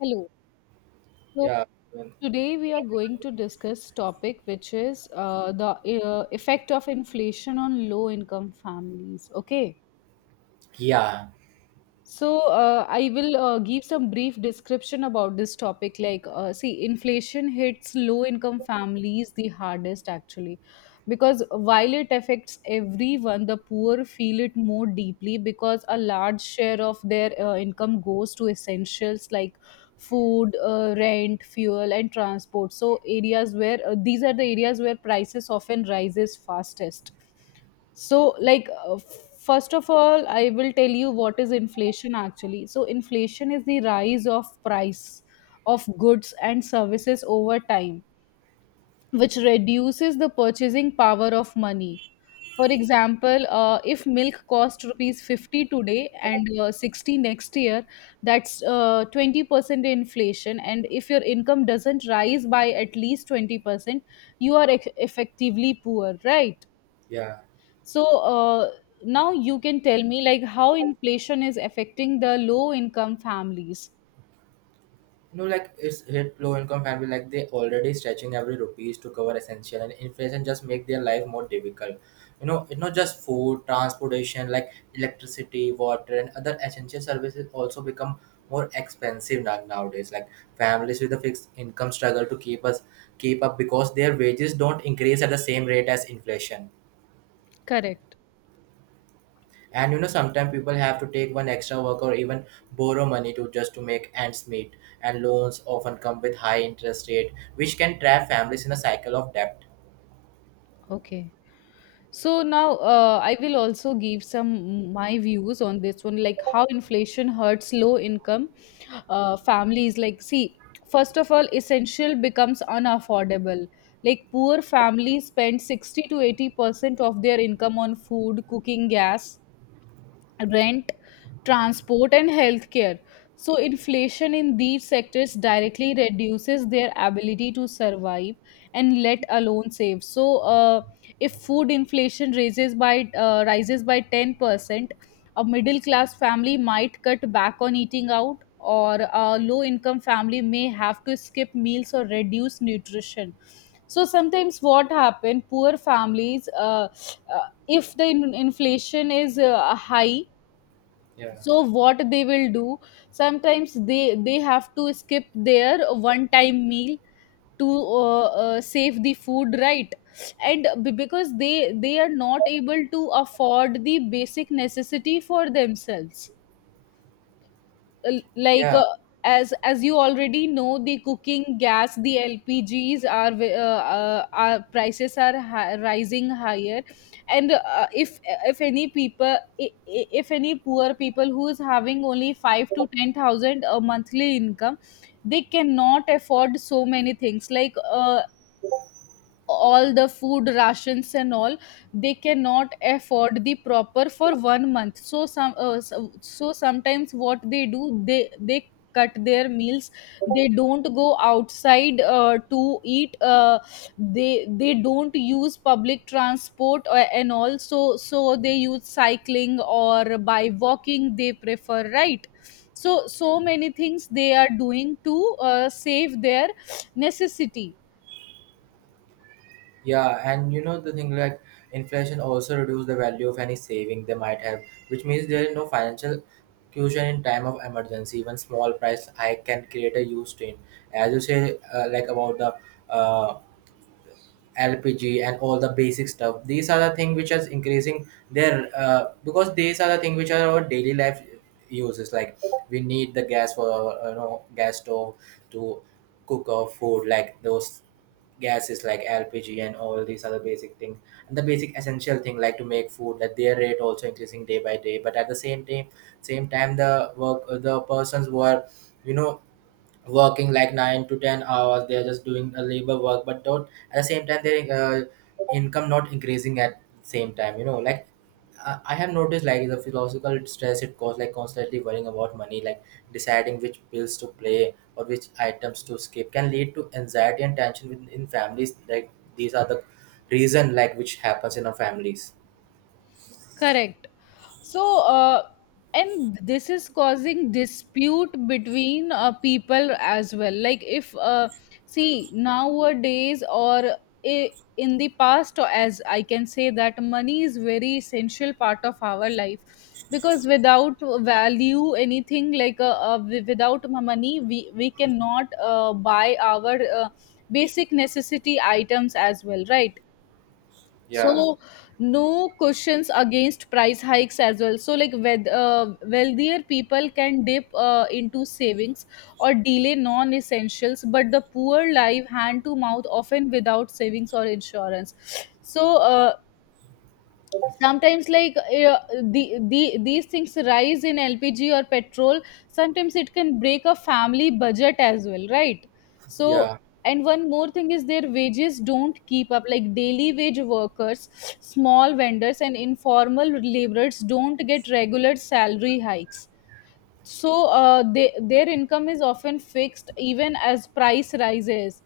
Hello. So Yeah, um, today we are going to discuss topic which is the effect of inflation on low income families. Okay. yeah, So, I will give some brief description about this topic. See, inflation hits low income families the hardest actually, because while it affects everyone, the poor feel it more deeply because a large share of their income goes to essentials like food, rent, fuel, and transport. So, areas where these are the areas where prices often rises fastest. So, first of all, I will tell you what is inflation actually. So, inflation is the rise of price of goods and services over time, which reduces the purchasing power of money. For example, if milk cost rupees 50 today and 60 next year, that's 20% inflation. And if your income doesn't rise by at least 20%, you are effectively poor, right? yeah. So now you can tell me like how inflation is affecting the low income families. You know, like it's hit low income family, like they already stretching every rupees to cover essential, and inflation just make their life more difficult. You know, it's not just food, transportation, like electricity, water, and other essential services also become more expensive nowadays. Like families with a fixed income struggle to keep up because their wages don't increase at the same rate as inflation. Correct. And you know sometimes people have to take one extra work or even borrow money to just to make ends meet, and loans often come with high interest rate which can trap families in a cycle of debt. Okay. So now I will also give some my views on this one, like how inflation hurts low income families. Like, see, first of all, essential becomes unaffordable. Like poor families spend 60 to 80% of their income on food, cooking, gas, rent, transport, and healthcare. So, inflation in these sectors directly reduces their ability to survive and let alone save. So, if food inflation raises by rises by 10%, a middle class family might cut back on eating out, or a low income family may have to skip meals or reduce nutrition. So sometimes what happen, poor families, if the inflation is high, Yeah, so what they will do, sometimes they have to skip their one time meal to save the food, right? And because they are not able to afford the basic necessity for themselves, l- like yeah uh, as you already know, the cooking gas, the lpgs are prices are rising higher. And if any people I- I- if any poor people who is having only 5 to 10,000 a monthly income, they cannot afford so many things, like all the food rations and all, they cannot afford the proper for one month. So sometimes what they do, they cut their meals, they don't go outside to eat, they don't use public transport, and also, so they use cycling or by walking they prefer, right? So so many things they are doing to save their necessity. yeah. And you know the thing, like inflation also reduce the value of any saving they might have, which means there is no financial cushion in time of emergency. Even small price hike can create a huge strain. As you say, like about the uh, LPG and all the basic stuff. These are the thing which is increasing their, because these are the thing which are our daily life uses. Like, we need the gas for our, you know, gas stove to cook our food. Like those gases like LPG and all these other basic things and the basic essential thing like to make food, that their rate also increasing day by day. But at the same time, same time, the work, the persons who are, you know, working like 9 to 10 hours. They are just doing a labor work, but don't at the same time their income not increasing at same time. You know, like I have noticed like the philosophical stress it causes, like constantly worrying about money, like deciding which bills to pay or which items to skip, can lead to anxiety and tension within in families. Like these are the reason like which happens in our families. Correct. So, and this is causing dispute between people as well. Like, if, see, nowadays or in the past, or as I can say, that money is very essential part of our life, because without value anything like without money we cannot buy our basic necessity items as well, right? Yeah, So no cushions against price hikes as well. So like, wealthier people can dip into savings or delay non-essentials, but the poor live hand to mouth often without savings or insurance. So sometimes like these things rise in lpg or petrol, sometimes it can break a family budget as well, right? So yeah, and one more thing is their wages don't keep up, like daily wage workers, small vendors and informal laborers don't get regular salary hikes. So their income is often fixed even as price rises,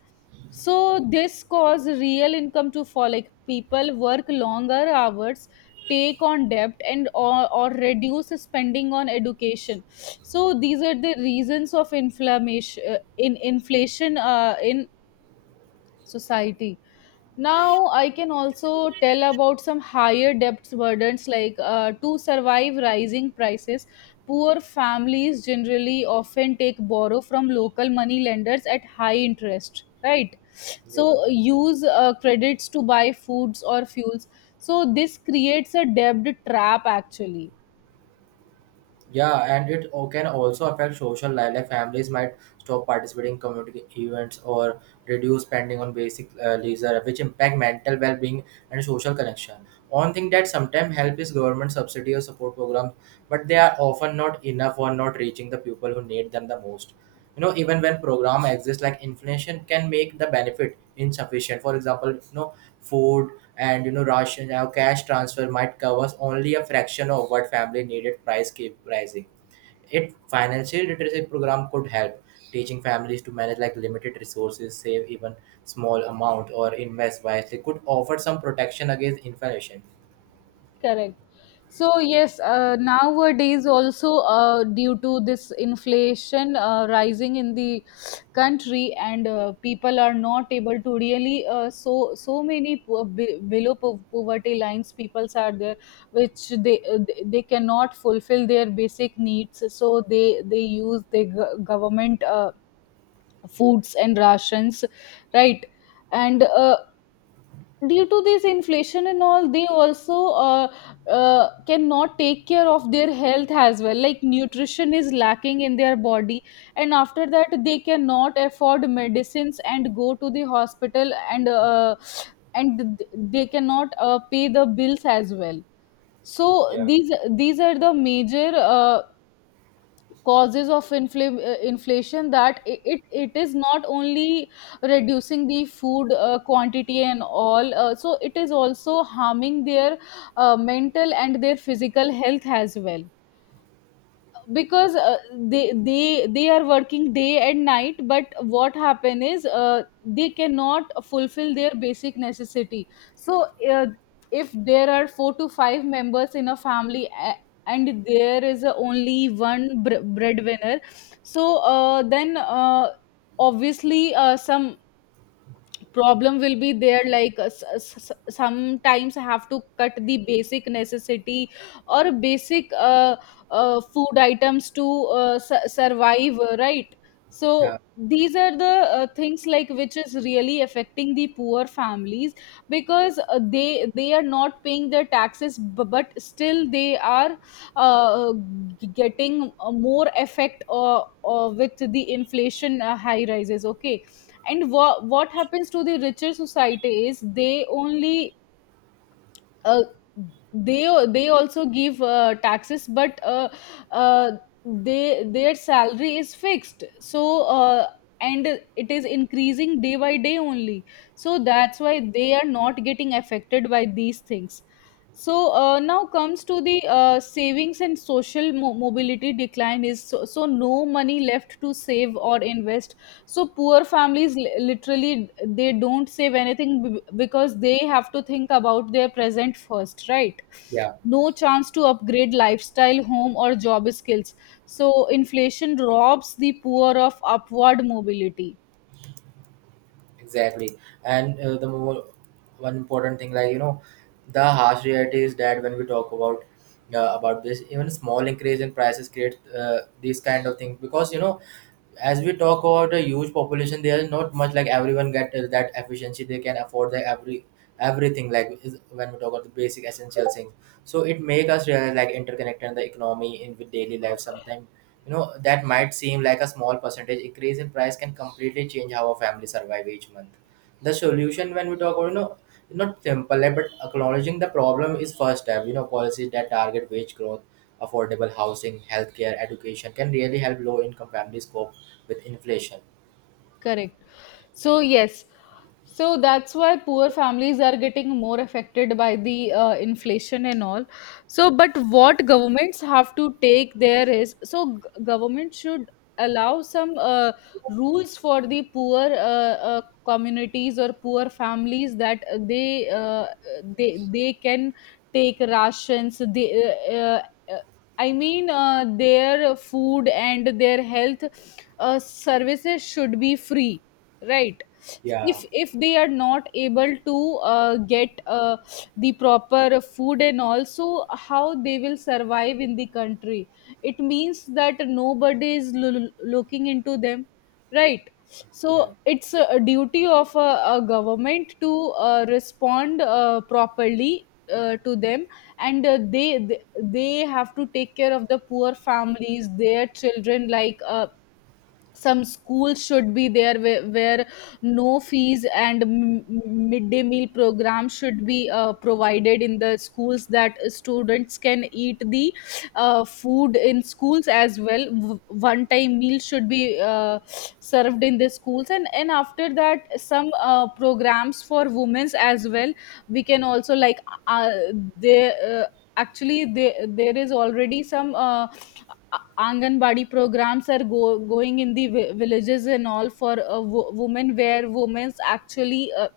so this cause real income to fall, like people work longer hours, take on debt and or reduce spending on education. So these are the reasons of inflammation, in inflation in society. Now I can also tell about some higher debts burdens, like to survive rising prices, poor families generally often take borrow from local money lenders at high interest, right? So yeah. use credits to buy foods or fuels, so this creates a debt trap actually. Yeah, and it can also affect social life. Like families might stop participating in community events or reduce spending on basic leisure, which impact mental well-being and social connection. One thing that sometimes help is government subsidy or support programs, but they are often not enough or not reaching the people who need them the most. You know, even when program exists, like inflation can make the benefit insufficient. For example, you know, food and you know ration now cash transfer might covers only a fraction of what family needed, price keep rising. It financial literacy program could help teaching families to manage like limited resources, save even small amount or invest wisely, could offer some protection against inflation. Correct. So yes, nowadays also due to this inflation rising in the country, and people are not able to really, so so many poverty lines peoples are there, which they they cannot fulfill their basic needs. So they use the government foods and rations, right? And due to this inflation and all, they also uh, cannot take care of their health as well, like nutrition is lacking in their body, and after that they cannot afford medicines and go to the hospital, and they cannot pay the bills as well. So Yeah. these are the major causes of inflation, that it is not only reducing the food quantity and all, so it is also harming their mental and their physical health as well, because they are working day and night, but what happen is, they cannot fulfill their basic necessity. So if there are four to five members in a family, and there is a only one breadwinner, so then obviously some problem will be there, like sometimes I have to cut the basic necessity or basic food items to survive, right? yeah So these are the things like which is really affecting the poor families, because they are not paying their taxes, but still they are uh, getting more effect with the inflation high rises, okay? And what happens to the richer society is, they only, uh, they they also give taxes, but uh, they their salary is fixed, so uh, and it is increasing day by day only, so that's why they are not getting affected by these things. So now comes to the savings and social mobility decline is, so so no money left to save or invest. So poor families literally, they don't save anything, because they have to think about their present first, right? yeah. No chance to upgrade lifestyle, home or job skills. So inflation robs the poor of upward mobility. Exactly. And the more, one important thing, like you know, the harsh reality is that when we talk about this, even small increase in prices create these kind of things, because you know as we talk about a huge population there is not much like everyone get that efficiency they can afford the everything, like when we talk about the basic essential things. So it make us realize like interconnected the economy in with daily life. Sometimes you know that might seem like a small percentage increase in price can completely change how a family survive each month. The solution, when we talk about, you know, not simple like, but acknowledging the problem is first step. You know, policies that target wage growth, affordable housing, healthcare, education can really help low income families cope with inflation. Correct. So, yes. So that's why poor families are getting more affected by the inflation and all. So, but what governments have to take there is, so government should allow some rules for the poor communities or poor families, that they can take rations. They, uh, I mean, their food and their health services should be free, right? Yeah, If they are not able to get the proper food, and also how they will survive in the country? It means that nobody is looking into them, right? So Yeah. it's a duty of a government to respond properly to them. And they have to take care of the poor families, their children, like some schools should be there, where no fees, and midday meal program should be provided in the schools, that students can eat the food in schools as well. One time meal should be served in the schools, and after that some programs for women's as well. We can also, like uh, they actually there is already some Anganwadi programs are going in the villages and all for women, where women actually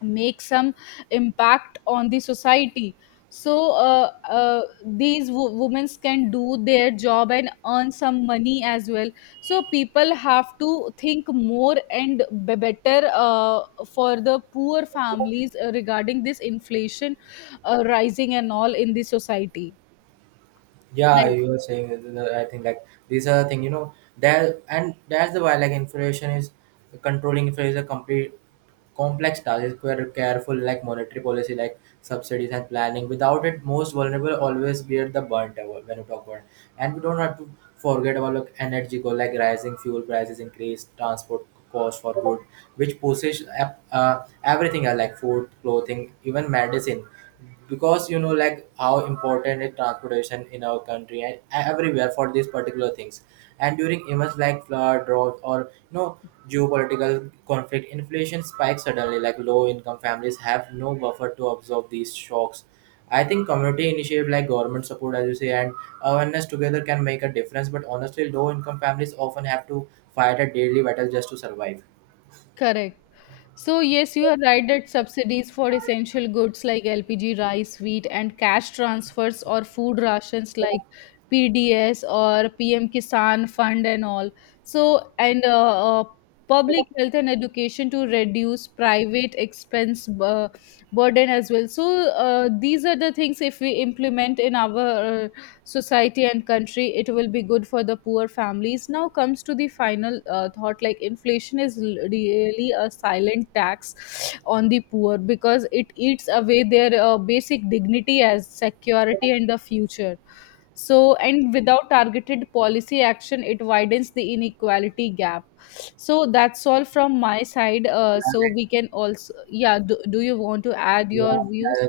make some impact on the society. So these women can do their job and earn some money as well. So people have to think more and be better for the poor families regarding this inflation rising and all in the society. Yeah, Right. you were saying I think like these are the thing. You know, there, and that's the why like inflation is controlling inflation is a complete complex task. It's quite a careful like monetary policy, like subsidies and planning. Without it, most vulnerable always be at the burnt hour when you talk about. And we don't have to forget about like energy go like rising fuel prices, increased transport cost for good, which pushes everything else, like food, clothing, even medicine. Because you know like how important is transportation in our country and everywhere for these particular things. And during events like flood, drought, or you know, geopolitical conflict, inflation spikes suddenly, like low income families have no buffer to absorb these shocks. I think community initiative like government support, as you say, and awareness together can make a difference, but honestly low income families often have to fight a daily battle just to survive. Correct. So, yes, you are right that subsidies for essential goods like LPG, rice, wheat, and cash transfers or food rations like PDS or PM Kisan Fund and all. So, and public health and education to reduce private expense burden as well. So, these are the things, if we implement in our society and country, it will be good for the poor families. Now comes to the final thought, like inflation is really a silent tax on the poor, because it eats away their basic dignity as security and the future. So and without targeted policy action, it widens the inequality gap. So that's all from my side, so we can also, yeah, do you want to add Yeah, your views? yeah.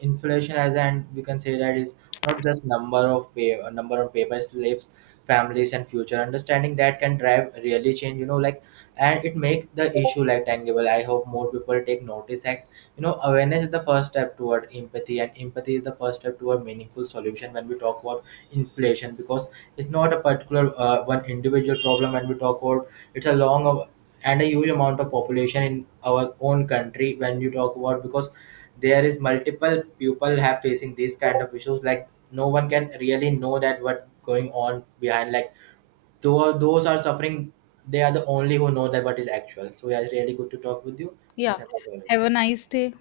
Inflation, as and we can say that is not just number of papers, lives, families, and future. Understanding that can drive really change. You know, like, and it make the issue like tangible. I hope more people take notice. Act. You know, awareness is the first step toward empathy, and empathy is the first step toward meaningful solution when we talk about inflation. Because it's not a particular one individual problem. When we talk about, it's and a huge amount of population in our own country when you talk about. Because there is multiple people have facing these kind of issues, like no one can really know that what going on behind, like though those are suffering, they are the only who know that what is actual. So yeah, it's really good to talk with you. Let's Yeah. end the call. Have a nice day.